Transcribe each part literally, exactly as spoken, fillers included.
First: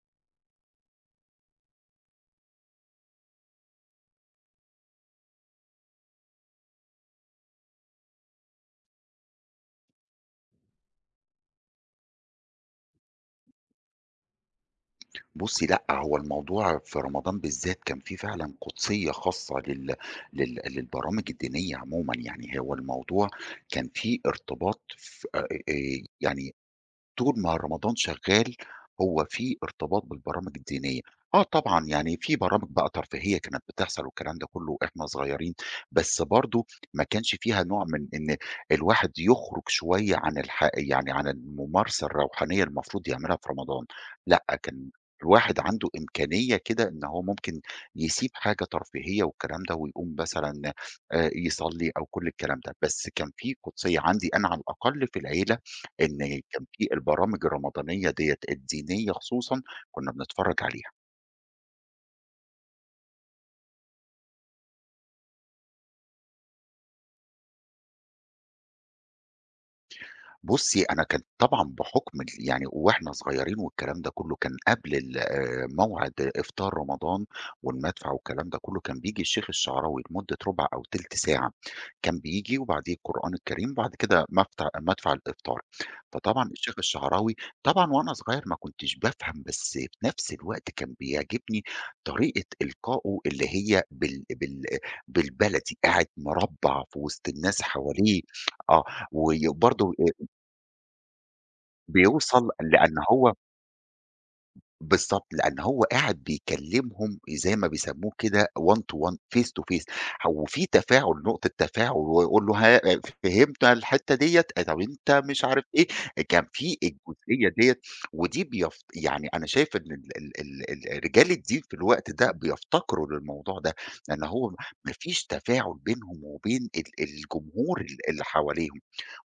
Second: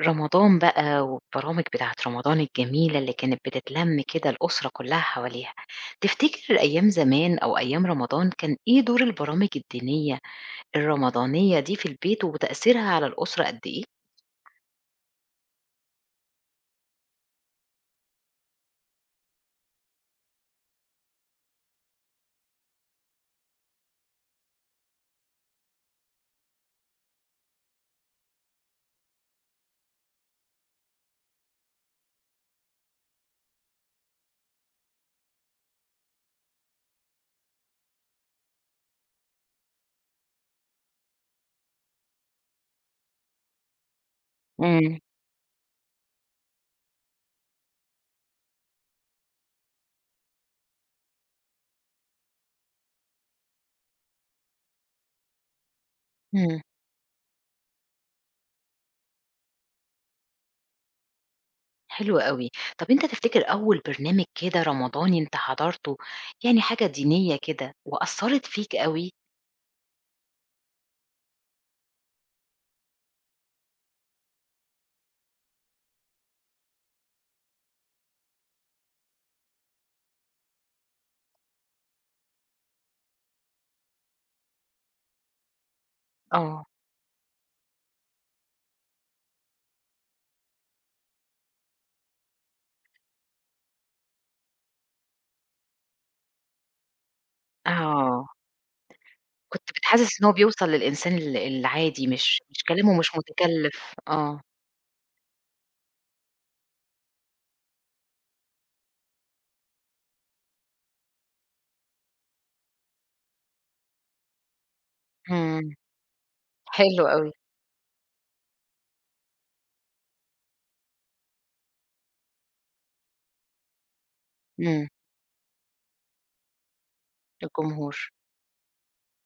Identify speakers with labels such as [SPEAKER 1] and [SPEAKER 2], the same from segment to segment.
[SPEAKER 1] رمضان بقى والبرامج بتاعة رمضان الجميلة اللي كانت بتتلم كده الأسرة كلها حواليها، تفتكر أيام زمان أو أيام رمضان كان إيه دور البرامج الدينية الرمضانية دي في البيت وتأثيرها على الأسرة قد إيه؟
[SPEAKER 2] بُصّي لأ، هو الموضوع في رمضان بالذات كان في فعلًا قُدسية خاصة لل لل للبرامج الدينية عمومًا. يعني هو الموضوع كان في ارتباط ف آآ، يعني طول ما رمضان شغال هو في ارتباط بالبرامج الدينية. آه طبعًا، يعني في برامج بقى ترفيهية كانت بتحصل والكلام ده كله وإحنا صغيرين، بس برضه ما كانش فيها نوع من إن الواحد يخرج شوية عن الح يعني عن الممارسة الروحانية المفروض يعملها في رمضان. لأ كان
[SPEAKER 1] امم.
[SPEAKER 2] الواحد عنده إمكانية كده إن هو ممكن يسيب حاجة ترفيهية والكلام ده ويقوم مثلًا آآ يصلي أو كل الكلام ده، بس كان في قُدسية عندي أنا على الأقل في العيلة إن
[SPEAKER 1] إمم.
[SPEAKER 2] كان في البرامج الرمضانية ديّة الدينية خصوصًا كنا بنتفرّج عليها.
[SPEAKER 1] حلو أوي. طب أنت تفتكر أول برنامج كده رمضاني أنت حضرته يعني حاجة دينية كده وأثّرت فيك أوي؟
[SPEAKER 2] بُصّي، أنا كان طبعًا بحُكم ال يعني وإحنا صغيرين والكلام ده كُلّه، كان قبل ال آآ موعد إفطار رمضان والمدفع والكلام ده كُلّه. كان بييجي الشيخ الشعراوي لمدة رُبع أو تِلت ساعة، كان بييجي وبعديه القرآن الكريم، بعد كده مفتع مدفع الإفطار. فطبعًا
[SPEAKER 1] آه.
[SPEAKER 2] الشيخ الشعراوي طبعًا، وأنا صغير ما كنتش بافهم، بس في نفس الوقت كان بيعجبني طريقة إلقائه اللي هي بال بال بالبلدي، قاعد مربّع في وسط الناس حواليه،
[SPEAKER 1] آه،
[SPEAKER 2] آه، وي
[SPEAKER 1] كنت
[SPEAKER 2] برضه
[SPEAKER 1] بتحسس إن هو بيوصل للإنسان ال العادي مش
[SPEAKER 2] بيوصل
[SPEAKER 1] مش
[SPEAKER 2] لإن
[SPEAKER 1] كلامه مش
[SPEAKER 2] هو
[SPEAKER 1] متكلف، آه.
[SPEAKER 2] بالضبط، لإن هو قاعد بيكلّمهم زي ما بيسمّوه كده one to one face to face. هو في تفاعل، نقطة تفاعل ويقول له ها فهمنا الحتّة ديّة، طَب أنت مش
[SPEAKER 1] إمم.
[SPEAKER 2] عارف إيه، كان في
[SPEAKER 1] حلو أوي.
[SPEAKER 2] الجزئية ديّة. ودي بيف يعني أنا شايف إن ال ال ال ال رجال الدين في الوقت ده بيفتقروا للموضوع ده، لإن هو
[SPEAKER 1] إمم.
[SPEAKER 2] ما فيش تفاعل بينهم وبين ال الجمهور ال
[SPEAKER 1] الجمهور.
[SPEAKER 2] اللي حواليهم.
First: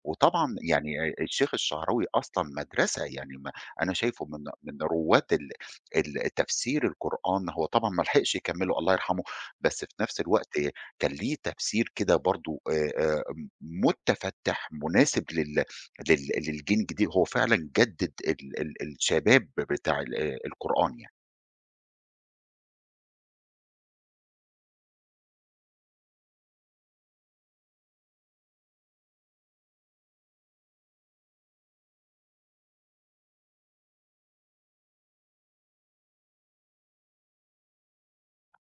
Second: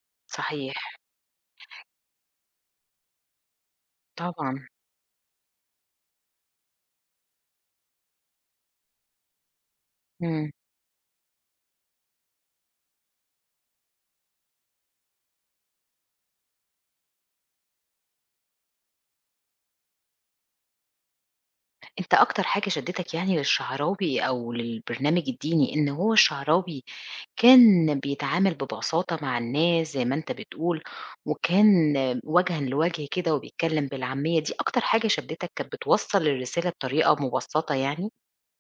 [SPEAKER 2] وطبعًا
[SPEAKER 1] صحيح.
[SPEAKER 2] يعني آآ الشيخ الشعراوي أصلًا مدرسة. يعني ما أنا شايفه من
[SPEAKER 1] طبعًا.
[SPEAKER 2] من رواد ال ال تفسير القرآن، هو طبعًا ما لحقش يكمّله الله يرحمه، بس في نفس
[SPEAKER 1] إمم.
[SPEAKER 2] الوقت كان ليه تفسير كده برضه آآ آآ مُتفتّح مناسب لل لل للجيل الجديد. هو فعلًا جدد ال ال الشباب بتاع ال القرآن يعني.
[SPEAKER 1] أنت أكتر حاجة شدّتك يعني للشعراوي أو للبرنامج الديني إن هو الشعراوي كان بيتعامل ببساطة مع الناس زي ما أنت بتقول، وكان وجهًا لوجه كده وبيتكلّم بالعامية، دي أكتر حاجة شدّتك كانت بتوصّل الرسالة بطريقة مبسّطة يعني؟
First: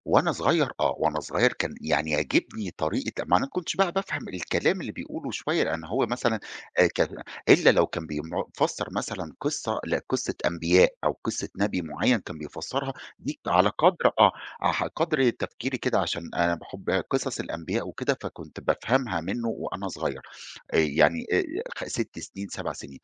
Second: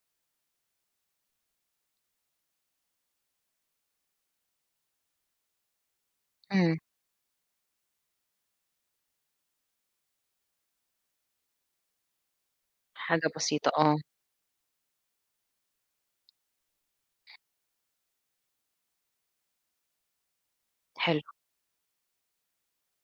[SPEAKER 2] وأنا صغير آه، وأنا صغير كان يعني يعجبني طريقة ما أنا ما كنتش بقى بافهم الكلام اللي بيقوله شوية، لأن هو مثلًا
[SPEAKER 1] إمم.
[SPEAKER 2] آآ كان إلا لو كان بيم فسّر مثلًا قصة ل قصة أنبياء أو قصة نبي معيّن كان بيفسّرها،
[SPEAKER 1] حاجة
[SPEAKER 2] دي على
[SPEAKER 1] بسيطة آه.
[SPEAKER 2] قدر آه، ح قدر تفكيري كده، عشان أنا باحب قصص الأنبياء وكده، فكنت بافهمها منّه وأنا صغير. آآ
[SPEAKER 1] حلو.
[SPEAKER 2] يعني آآ خ ست سنين، سبع سنين،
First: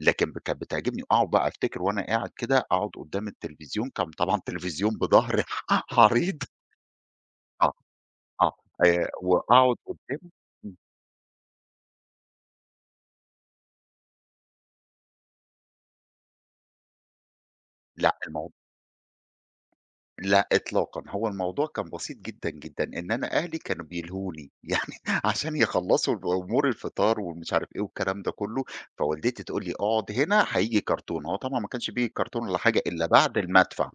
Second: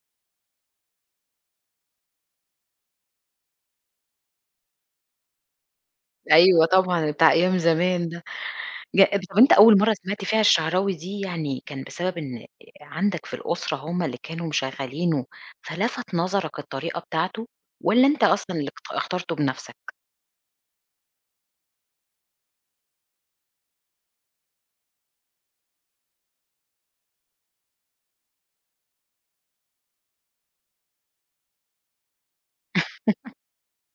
[SPEAKER 2] لكن ب كانت بتعجبني. أقعد بقى أفتكر وأنا قاعد كده، أقعد قدّام التلفزيون، كان طبعًا تلفزيون بضهر حَريض
[SPEAKER 1] أيوه طبعًا بتاع أيام
[SPEAKER 2] آه،
[SPEAKER 1] زمان ده.
[SPEAKER 2] آه،
[SPEAKER 1] ج
[SPEAKER 2] آآ
[SPEAKER 1] طب أنت
[SPEAKER 2] وأقعد
[SPEAKER 1] أول مرّة سمعت
[SPEAKER 2] قدّامه.
[SPEAKER 1] فيها
[SPEAKER 2] إمم،
[SPEAKER 1] الشعراوي دي يعني كان بسبب إن عندك في الأسرة هم اللي كانوا مشغّلينه، فلفت نظرك الطريقة بتاعته، والّا
[SPEAKER 2] لأ
[SPEAKER 1] أنت
[SPEAKER 2] الموض
[SPEAKER 1] أصلًا اللي اخت اخترته بنفسك؟
[SPEAKER 2] لأ إطلاقًا، هو الموضوع كان بسيط جدًا، جدًا، إن أنا أهلي كانوا بيلهوني، يعني عشان يخلّصوا الب أمور الفطار ومش عارف إيه والكلام ده كلّه. فوالدتي تقول لي: "اقعد هنا هييجي كرتون." هو طبعًا ما كانش بييجي كرتون ولا حاجة إلا بعد المدفع.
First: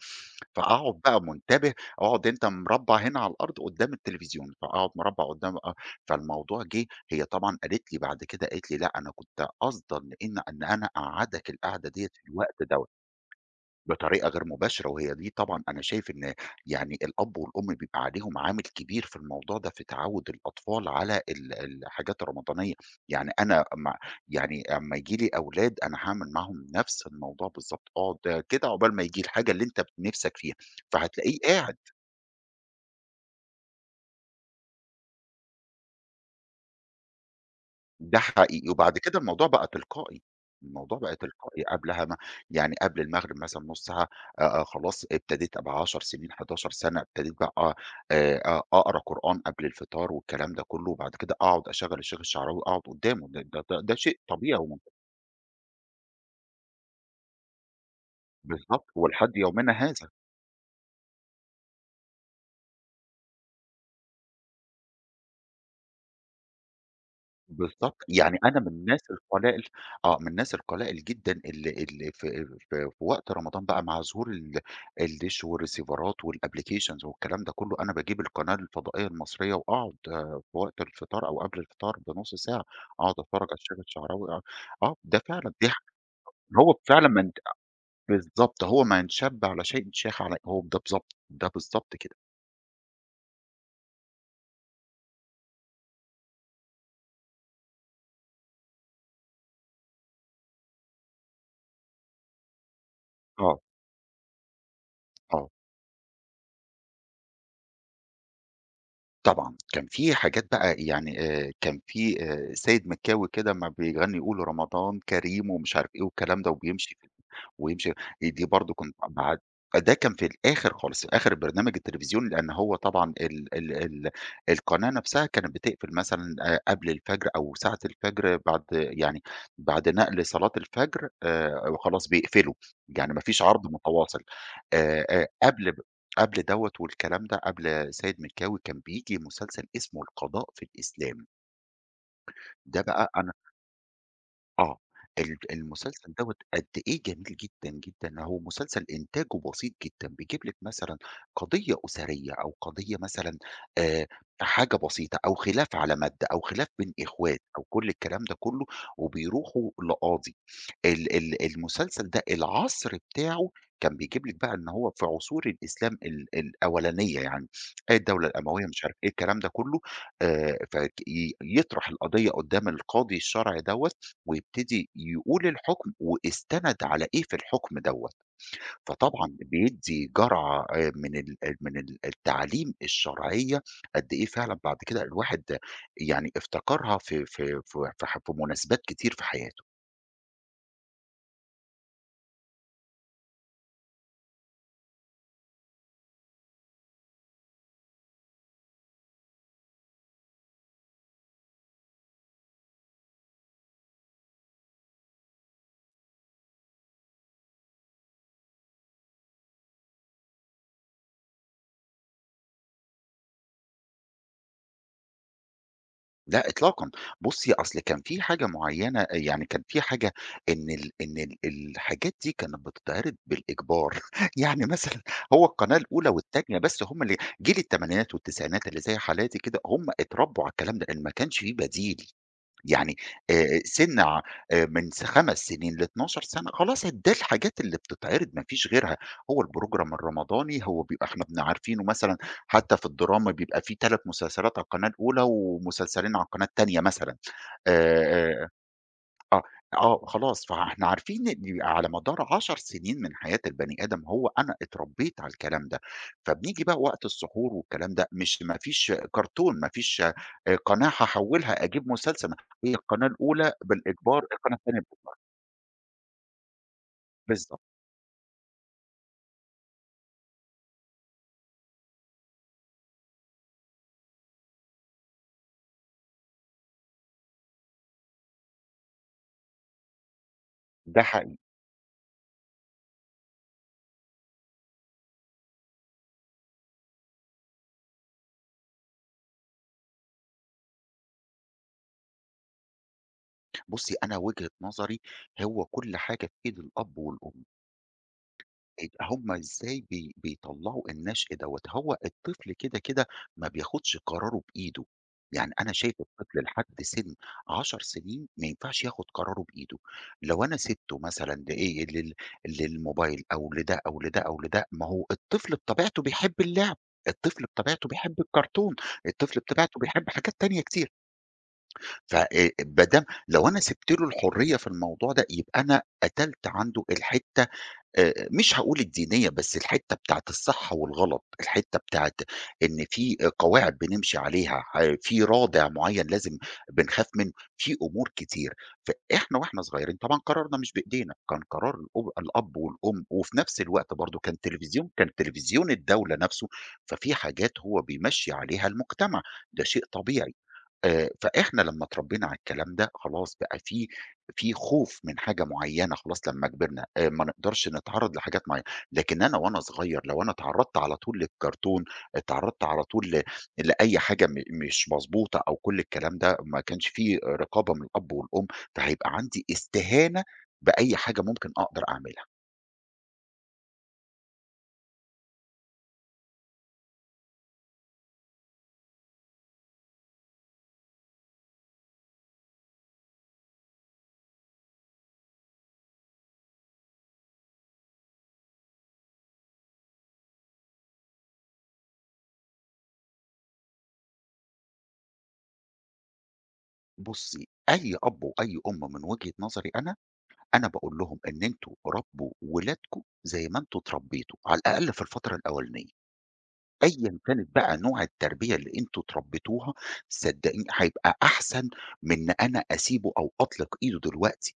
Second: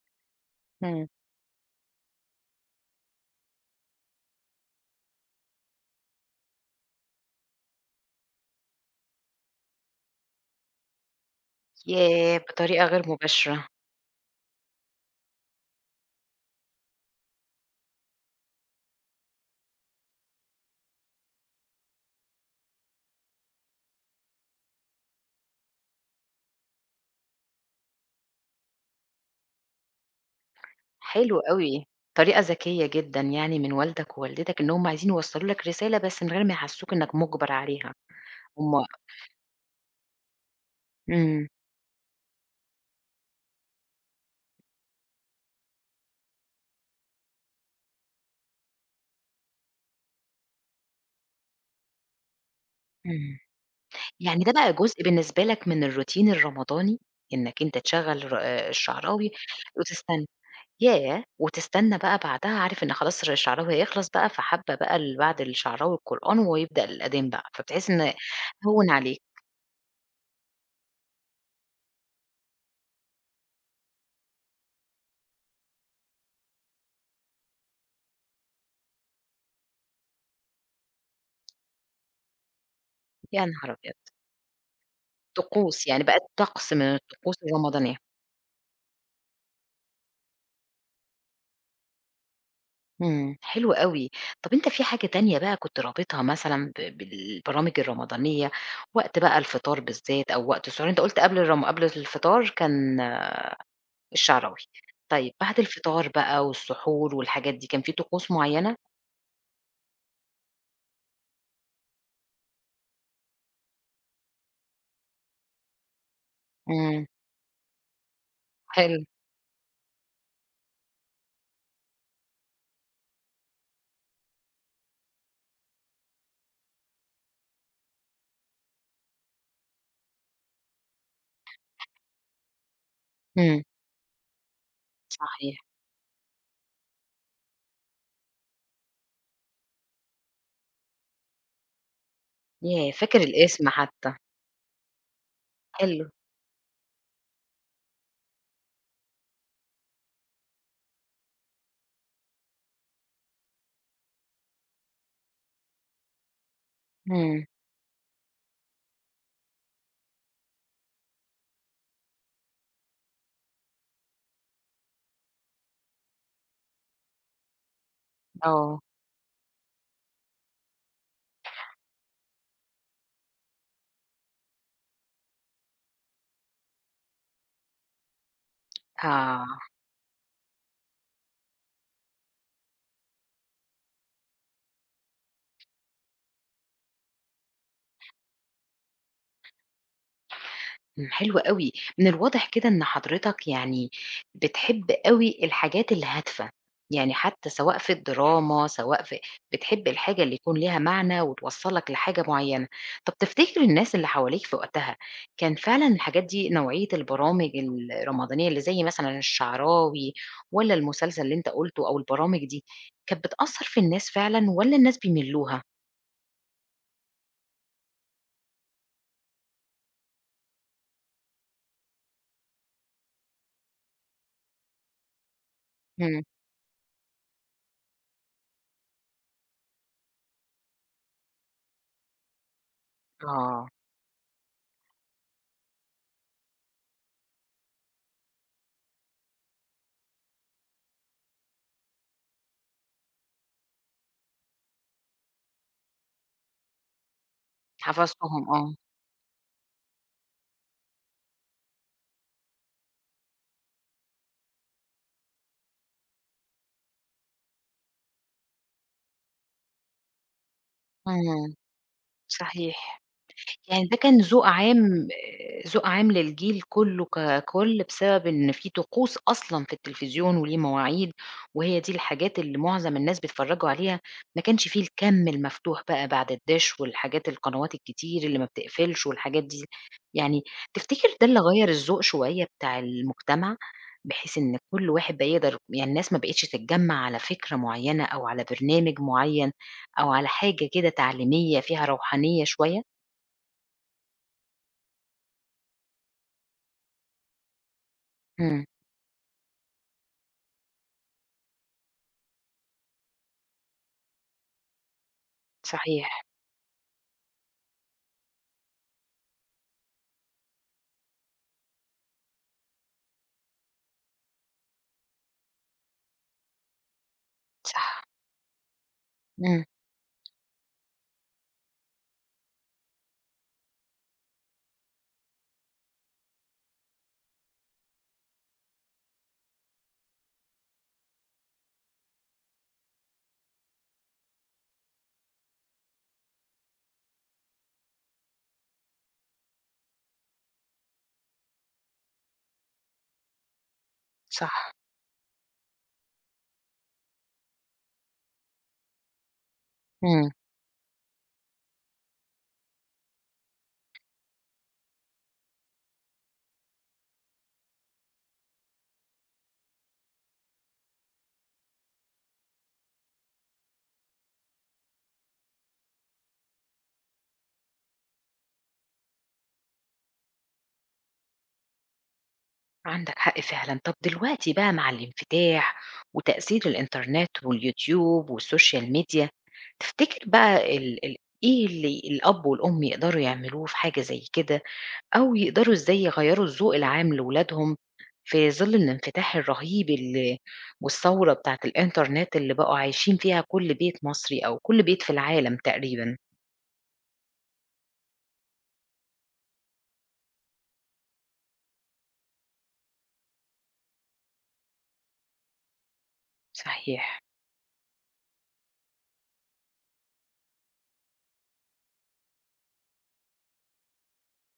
[SPEAKER 2] فأقعد
[SPEAKER 1] إمم.
[SPEAKER 2] بقى منتبه، أقعد أنت مربّع هنا على الأرض قدّام التلفزيون، فأقعد مربّع قدّام آه. فالموضوع جِه، هي طبعًا قالت لي بعد كده، قالت لي: "لأ أنا كنت قاصدة إن إن إن أنا أقعّدك القعدة ديّة في
[SPEAKER 1] ياه!
[SPEAKER 2] الوقت
[SPEAKER 1] بطريقة
[SPEAKER 2] دوّة."
[SPEAKER 1] غير مباشرة.
[SPEAKER 2] بطريقة غير مباشرة، وهي دي طبعًا أنا شايف إن يعني الأب والأم بيبقى عليهم عامل كبير في الموضوع ده في تعوّد الأطفال على ال الحاجات الرمضانية. يعني أنا أما يعني أما ييجي لي أولاد أنا هاعمل معاهم نفس الموضوع بالضبط، اقعد كده عقبال ما ييجي الحاجة اللي أنت ب نِفْسك فيها، فهتلاقيه
[SPEAKER 1] حلو
[SPEAKER 2] قاعد.
[SPEAKER 1] أوي. طريقة ذكية جدًا يعني من والدك ووالدتك إن هم عايزين يوصّلوا لك رسالة بس من غير ما يحسّسوك إنك مُجبر عليها.
[SPEAKER 2] ده حقيقي،
[SPEAKER 1] هم.
[SPEAKER 2] وبعد كده الموضوع بقى تلقائي، الموضوع بقى
[SPEAKER 1] إمم.
[SPEAKER 2] تلقائي قبلها ما يعني قبل المغرب مثلًا بنُص ساعة. آآ، آآ، خلاص ابتديت أبقى عشر سنين، إحدى عشرة سنة، ابتديت بقى آآ، آآ، آه، أقرا قرآن قبل الفطار والكلام ده كله، وبعد كده أقعد أشغّل الشيخ الشعراوي، أقعد قدّامه،
[SPEAKER 1] إمم.
[SPEAKER 2] ده ده ده ده شيء
[SPEAKER 1] يعني ده
[SPEAKER 2] طبيعي
[SPEAKER 1] بقى
[SPEAKER 2] ومن
[SPEAKER 1] جزء بالنسبة لك من الروتين الرمضاني، إنك أنت تشغّل ر آه
[SPEAKER 2] بالضبط،
[SPEAKER 1] الشعراوي
[SPEAKER 2] ولحد يومنا هذا.
[SPEAKER 1] وتستنى. ياه! وتستنى بقى بعدها عارف إن خلاص ر الشعراوي هيخلص بقى، فحابة بقى اللي بعد الشعراوي القرآن ويبدأ الأذان بقى، فبتحس
[SPEAKER 2] بالضبط،
[SPEAKER 1] إن
[SPEAKER 2] يعني أنا من
[SPEAKER 1] هوِّن
[SPEAKER 2] الناس
[SPEAKER 1] عليك.
[SPEAKER 2] القلائل آه، من الناس القلائل جدًا اللي اللي في في في وقت رمضان بقى مع ظهور ال الدِش والريسيفرات والapplications والكلام ده كلّه، أنا باجيب القناة الفضائية المصرية وأقعد آه، في وقت الفطار أو قبل الفطار بنُص ساعة، أقعد
[SPEAKER 1] يا
[SPEAKER 2] أتفرّج على
[SPEAKER 1] نهار
[SPEAKER 2] الشيخ
[SPEAKER 1] أبيض!
[SPEAKER 2] الشعراوي آه، آه، ده فعلًا دي ح
[SPEAKER 1] طقوس، يعني بقت طقس
[SPEAKER 2] هو
[SPEAKER 1] من
[SPEAKER 2] فعلًا من
[SPEAKER 1] الطقوس الرمضانية.
[SPEAKER 2] بالضبط. هو من شَبّ على شيء شاخ عليه، هو ده بالضبط، ده بالضبط كده،
[SPEAKER 1] إمم. حلو أوي. طَب أنت في حاجة تانية بقى كنت رابطها مثلًا ب بالبرامج الرمضانية، وقت بقى الفطار بالذات أو وقت السحور؟ أنت قُلت قبل الرم قبل الفطار كان
[SPEAKER 2] آه،
[SPEAKER 1] الشعراوي، طيب
[SPEAKER 2] آه.
[SPEAKER 1] بعد الفطار بقى والسحور والحاجات دي، كان في طقوس معيّنة؟
[SPEAKER 2] طبعًا، كان في حاجات بقى يعني آآ كان في آآ سيد مكاوي كده أمّا بيغني يقول رمضان كريم ومش عارف إيه والكلام ده وبيمشي
[SPEAKER 1] إمم.
[SPEAKER 2] في ويمشي. دي برضه كنت
[SPEAKER 1] حلو.
[SPEAKER 2] باع ده كان في الآخر خالص، آخر برنامج التلفزيون، لأن هو طبعًا ال ال ال القناة نفسها كانت بتقفل مثلًا آآ قبل الفجر أو ساعة الفجر بعد يعني بعد نقل صلاة الفجر آآ وخلاص بيقفلوا. يعني ما فيش
[SPEAKER 1] إمم.
[SPEAKER 2] عرض متواصل. آآ آآ
[SPEAKER 1] صحيح.
[SPEAKER 2] قبل قبل دوّة والكلام ده، قبل سيد مكاوي كان بييجي مسلسل اسمه القضاء في الإسلام. ده
[SPEAKER 1] ياه!
[SPEAKER 2] بقى
[SPEAKER 1] فاكر
[SPEAKER 2] أنا
[SPEAKER 1] الاسم حتى.
[SPEAKER 2] آه، ال
[SPEAKER 1] حلو.
[SPEAKER 2] المسلسل دوّة قد إيه جميل جدًا، جدًا. هو مسلسل إنتاجه بسيط جدًا، بيجيب لِك مثلًا قضية أسرية أو قضية مثلًا آآ، حاجة بسيطة أو خلاف على مادة أو خلاف بين إخوات
[SPEAKER 1] إمم.
[SPEAKER 2] أو كل الكلام ده كله، وبيروحوا لقاضي. ال ال المسلسل ده العصر بتاعه كان بيجيب لِك بقى إن هو في عصور الإسلام ال الأولانية يعني، آه، الدولة الأموية
[SPEAKER 1] آه.
[SPEAKER 2] مش عارف إيه الكلام ده كله. آآ، فك ي يطرح القضية قدّام القاضي الشرعي دوّة، ويبتدي يقول الحكم واستند على إيه في الحكم دوّة. فطبعًا
[SPEAKER 1] آه.
[SPEAKER 2] بيدّي جرعة آآ من ال من ال التعاليم الشرعية، قد إيه فعلًا بعد كده الواحد يعني افتكرها في في في في ح في مناسبات كتير في حياته.
[SPEAKER 1] إمم. حلو أوي. من الواضح كده إن حضرتك يعني بتحب أوي الحاجات الهادفة، يعني حتى سواء في الدراما، سواء في بتحب الحاجة اللي يكون ليها معنى وتوصّلك لحاجة معيّنة. طب تفتكر الناس اللي حواليك في وقتها، كان فعلًا الحاجات دي نوعية البرامج الرمضانية اللي زي مثلًا الشعراوي والّا المسلسل اللي أنت قُلته أو البرامج دي، كانت بتأثّر في الناس فعلًا والّا الناس بيملّوها؟
[SPEAKER 2] لأ إطلاقًا، بُصّي أصل كان في حاجة معيّنة، يعني كان في حاجة إن ال إن ال الحاجات دي كانت بتتعرض بالإجبار. يعني مثلًا هو القناة الأولى
[SPEAKER 1] إمم.
[SPEAKER 2] والتانية بس هم اللي جيل التمانينات والتسعينات اللي زي حالاتي كده هم اتربوا على الكلام ده، لأن ما كانش في بديل. يعني آآ
[SPEAKER 1] آه.
[SPEAKER 2] سِن ع آآ من س خمس سنين لاتناشر سنة خلاص د ده الحاجات اللي بتتعرض ما فيش غيرها. هو الprogram الرمضاني هو بيبقى إحنا بن عارفينه، مثلًا حتى في الدراما بيبقى في ثلاث مسلسلات على القناة الأولى ومسلسلين على القناة التانية مثلًا، آآ، آآ
[SPEAKER 1] حفظتهم آه.
[SPEAKER 2] آه، آه، خلاص. فإحنا عارفين إن على مدار عشر سنين من حياة البني آدم هو أنا اتربيت على الكلام ده. فبنيجي بقى وقت السحور والكلام ده مش ما فيش كرتون، ما فيش آآ، قناة
[SPEAKER 1] إمم.
[SPEAKER 2] هاحوّلها أجيب مسلسل، هي
[SPEAKER 1] صحيح.
[SPEAKER 2] القناة الأولى
[SPEAKER 1] يعني ده كان
[SPEAKER 2] بالإجبار،
[SPEAKER 1] ذوق
[SPEAKER 2] القناة التانية
[SPEAKER 1] عام،
[SPEAKER 2] بالإجبار،
[SPEAKER 1] ذوق عام للجيل كله
[SPEAKER 2] بالضبط،
[SPEAKER 1] ككل، بسبب إن في طقوس أصلًا في التلفزيون وليه مواعيد، وهي دي الحاجات اللي معظم الناس بيتفرّجوا عليها، ما كانش في الكَم المفتوح بقى بعد الدِش والحاجات القنوات الكتير اللي ما بتقفلش والحاجات دي، يعني
[SPEAKER 2] ده
[SPEAKER 1] تفتكر ده
[SPEAKER 2] حقيقي.
[SPEAKER 1] اللي غيّر الذوق شوية بتاع المجتمع، بحيث إن كل واحد بقى يقدر يعني الناس ما بقِتش تتجمّع على فكرة معيّنة أو على برنامج معيّن أو على حاجة كده تعليمية فيها روحانية شوية؟
[SPEAKER 2] بُصّي أنا وجهة نظري هو كل حاجة في إيد الأب والأم.
[SPEAKER 1] إمم.
[SPEAKER 2] إج هم إزاي بي بيطلّعوا النشء دوّة، هو الطفل كده، كده ما بياخدش قراره بإيده. يعني أنا شايف
[SPEAKER 1] صحيح.
[SPEAKER 2] الطفل لحد سِن عشر سنين ما ينفعش ياخد قراره بإيده. لو أنا سِبته مثلًا لإيه، لل للموبايل أو لده، أو لده، أو لده، ما هو الطفل بطبيعته بيحب اللعب، الطفل بطبيعته
[SPEAKER 1] صح.
[SPEAKER 2] بيحب الكرتون، الطفل
[SPEAKER 1] إمم.
[SPEAKER 2] بطبيعته بيحب حاجات تانية كتير. ف آآ ما دام لو أنا سِبت له الحرية في الموضوع ده، يبقى أنا قتلت عنده الحتّة آآ، مش هاقول الدينية، بس الحتّة بتاعة الصح والغلط، الحتّة بتاعة إن في آه، قواعد بنمشي عليها، ح في رادع معيّن لازم بنخاف منه، في أمور كتير. فإحنا وإحنا صغيرين طبعًا قرارنا مش بإيدينا، كان قرار الأب الأب والأم، وفي نفس الوقت برضه كان
[SPEAKER 1] صح.
[SPEAKER 2] تلفزيون كان تلفزيون الدولة نفسه. ففي حاجات هو بيمشّي عليها المجتمع، ده شيء
[SPEAKER 1] إمم.
[SPEAKER 2] طبيعي. آآ، فإحنا لمّا اتربينا على الكلام ده، خلاص بقى في في خوف من حاجة معيّنة، خلاص لمّا كبرنا، آآ ما نقدرش نتعرّض لحاجات معيّنة. لكن أنا وأنا صغير لو أنا اتعرّضت على طول للكرتون، اتعرّضت على طول ل لأي حاجة م مش مضبوطة أو كل الكلام ده، ما كانش في رقابة من الأب والأم، فهيبقى عندي استهانة بأي حاجة ممكن أقدر أعملها.
[SPEAKER 1] عندك حق فعلًا. طب دلوقتي بقى مع الانفتاح وتأثير الإنترنت واليوتيوب والسوشيال ميديا، تفتكر بقى ال ال إيه اللي الأب والأم يقدروا يعملوه في حاجة زي كده، أو يقدروا إزاي يغيّروا الذوق العام لولادهم في ظل الانفتاح الرهيب ال والثورة بتاعة الإنترنت اللي بقوا عايشين فيها كل بيت مصري أو كل بيت في العالم تقريبًا؟
[SPEAKER 2] بُصّي، أي أب وأي أم من وجهة نظري أنا، أنا باقول لهم إن أنتم ربّوا ولادكم زي ما أنتم اتربيتوا، على الأقل في الفترة الأولانية. أيًا
[SPEAKER 1] صحيح.
[SPEAKER 2] كانت بقى نوع التربية اللي أنتم اتربيتوها، صدقيني هيبقى أحسن من إن أنا أسيبه أو أطلق إيده دلوقتي.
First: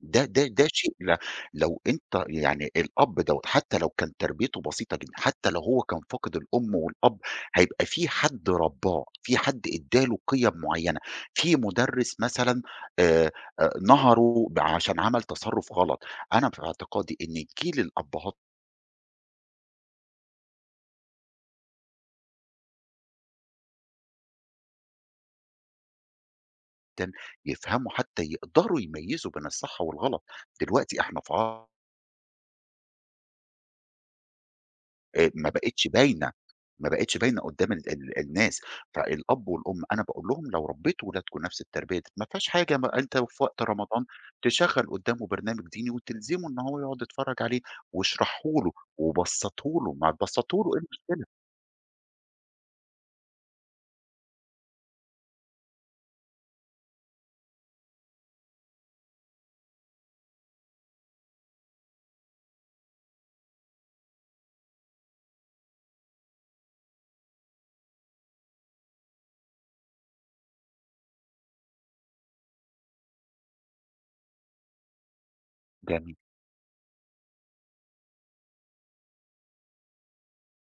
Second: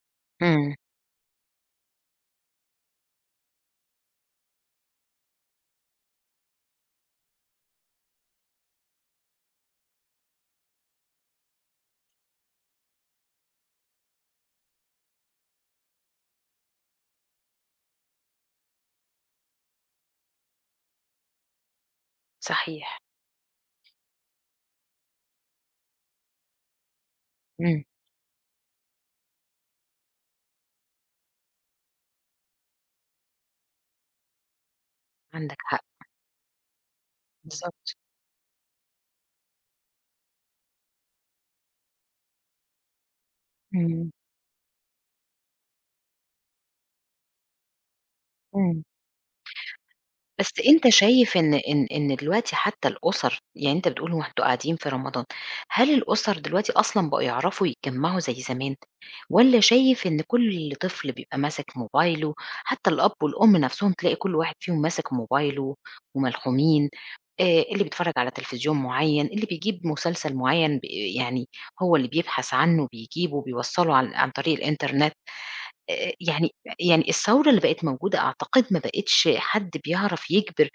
[SPEAKER 2] ده ده ده
[SPEAKER 1] إمم.
[SPEAKER 2] شيء ل لو أنت يعني الأب دوّة حتى لو كان تربيته بسيطة جدًا، حتى لو هو كان فاقد الأم والأب، هيبقى في حد ربّاه، في حد ادّى له قيم معيّنة، في مدرس مثلًا آآ، آآ نهَره ب عشان عمل تصرُّف غلط. أنا في اعتقادي إن جيل الأبهات
[SPEAKER 1] صحيح.
[SPEAKER 2] جدًا
[SPEAKER 1] إمم.
[SPEAKER 2] يفهموا، حتى يقدروا يميّزوا بين الصح والغلط. دلوقتي إحنا في عصر آآ ما
[SPEAKER 1] عندك حق.
[SPEAKER 2] بقِتش باينة، ما بقِتش باينة قدّام ال
[SPEAKER 1] بالضبط.
[SPEAKER 2] ال الناس. فالأب والأم أنا باقول لهم لو ربّيتوا ولادكم نفس التربية دي ما فيهاش حاجة. ما أنت في وقت رمضان
[SPEAKER 1] إمم.
[SPEAKER 2] تشغّل قدّامه برنامج ديني وتلزمه إن هو يقعد يتفرّج عليه واشرحه له
[SPEAKER 1] إمم.
[SPEAKER 2] وبسّطه له، ما
[SPEAKER 1] بس
[SPEAKER 2] تبسّطه له إيه
[SPEAKER 1] أنت
[SPEAKER 2] المشكلة؟
[SPEAKER 1] شايف إن إن إن دلوقتي حتى الأُسر، يعني أنت بتقول هو أنتم قاعدين في رمضان، هل الأُسر دلوقتي أصلًا بقوا يعرفوا يتجمّعوا زي زمان، والّا شايف إن كل طفل بيبقى ماسك موبايله، حتى الأب والأم نَفْسهم تلاقي كل واحد فيهم ماسك موبايله وملحومين، آآ اللي بيتفرّج على تلفزيون معيّن، اللي بيجيب مسلسل معيّن ب يعني هو اللي بيبحث عنّه بيجيبه، بيوصّله عن عن طريق الإنترنت. آآ
[SPEAKER 2] جميل،
[SPEAKER 1] يعني يعني الثورة اللي بقت موجودة أعتقد ما بقتش حد بيعرف يجبر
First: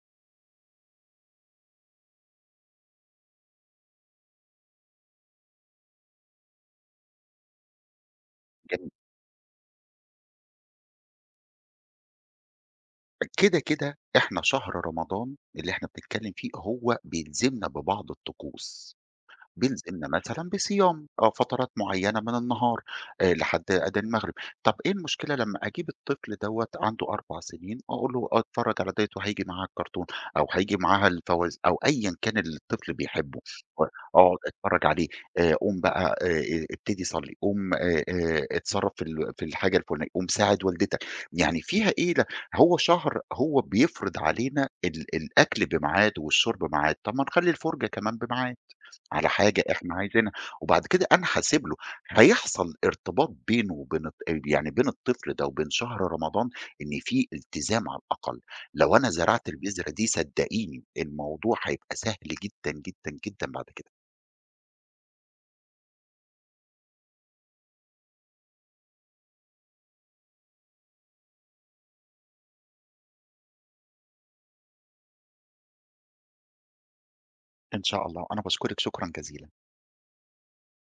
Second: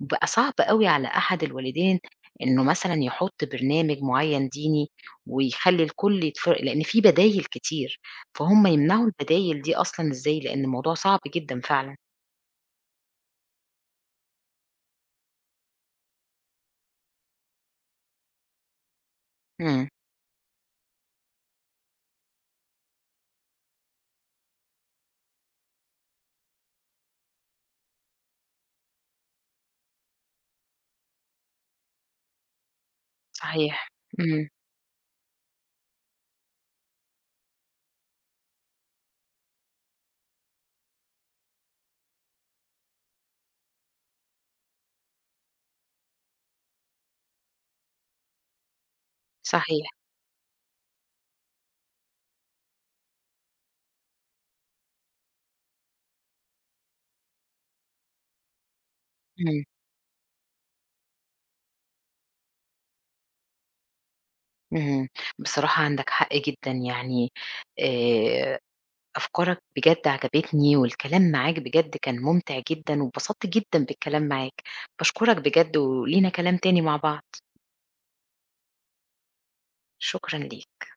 [SPEAKER 1] بقى صعب أوي على أحد الوالدين إنه مثلًا يحُط برنامج معيّن ديني ويخلّي الكل يتف لإن في بدايل كتير، فهُم
[SPEAKER 2] جميل.
[SPEAKER 1] يمنعوا البدايل دي أصلًا إزاي؟ لإن الموضوع صعب جدًا فعلًا.
[SPEAKER 2] كده، كده إحنا شهر رمضان اللي إحنا بنتكلّم فيه هو بيلزمنا ببعض الطقوس.
[SPEAKER 1] إمم.
[SPEAKER 2] بيلزمنا مثلًا بصيام آه، فترات معيّنة من النهار آآ لحد أذان المغرب. طب إيه المشكلة لمّا أجيب الطفل دوّة عنده أربع سنين وأقول له اتفرّج على ديّة وهييجي معاها الكرتون أو هييجي معاها الفواز أو أيًا كان اللي الطفل بيحبه، و
[SPEAKER 1] صحيح.
[SPEAKER 2] اقعد
[SPEAKER 1] إمم.
[SPEAKER 2] اتفرّج عليه. آآ قوم بقى آآ ابتدي صلّي، قوم آآ آآ اتصرّف في ال في الحاجة الفلانية، قوم ساعد والدتك. يعني فيها إيه ل هو شهر هو بيفرض علينا ال الأكل بميعاد والشرب بميعاد، طب ما نخلّي الفُرجة كمان بميعاد. على حاجة
[SPEAKER 1] صحيح.
[SPEAKER 2] إحنا عايزينها، وبعد كده أنا هاسيب له، هيحصل ارتباط بينه وبين الط يعني بين الطفل ده وبين شهر رمضان إن في التزام على الأقل. لو أنا زرعت
[SPEAKER 1] إمم.
[SPEAKER 2] البذرة دي صدقيني الموضوع هيبقى سهل جدًا، جدًا، جدًا بعد كده.
[SPEAKER 1] اهم. بصراحة عندك حق جدًا يعني آآ أفكارك بجد عجبتني، والكلام معاك بجد كان ممتع جدًا، واتبسطت جدًا بالكلام معاك، باشكرك بجد ولينا كلام تاني مع بعض،
[SPEAKER 2] إن شاء الله، أنا باشكرِك شكرًا جزيلًا.
[SPEAKER 1] شكرًا ليك.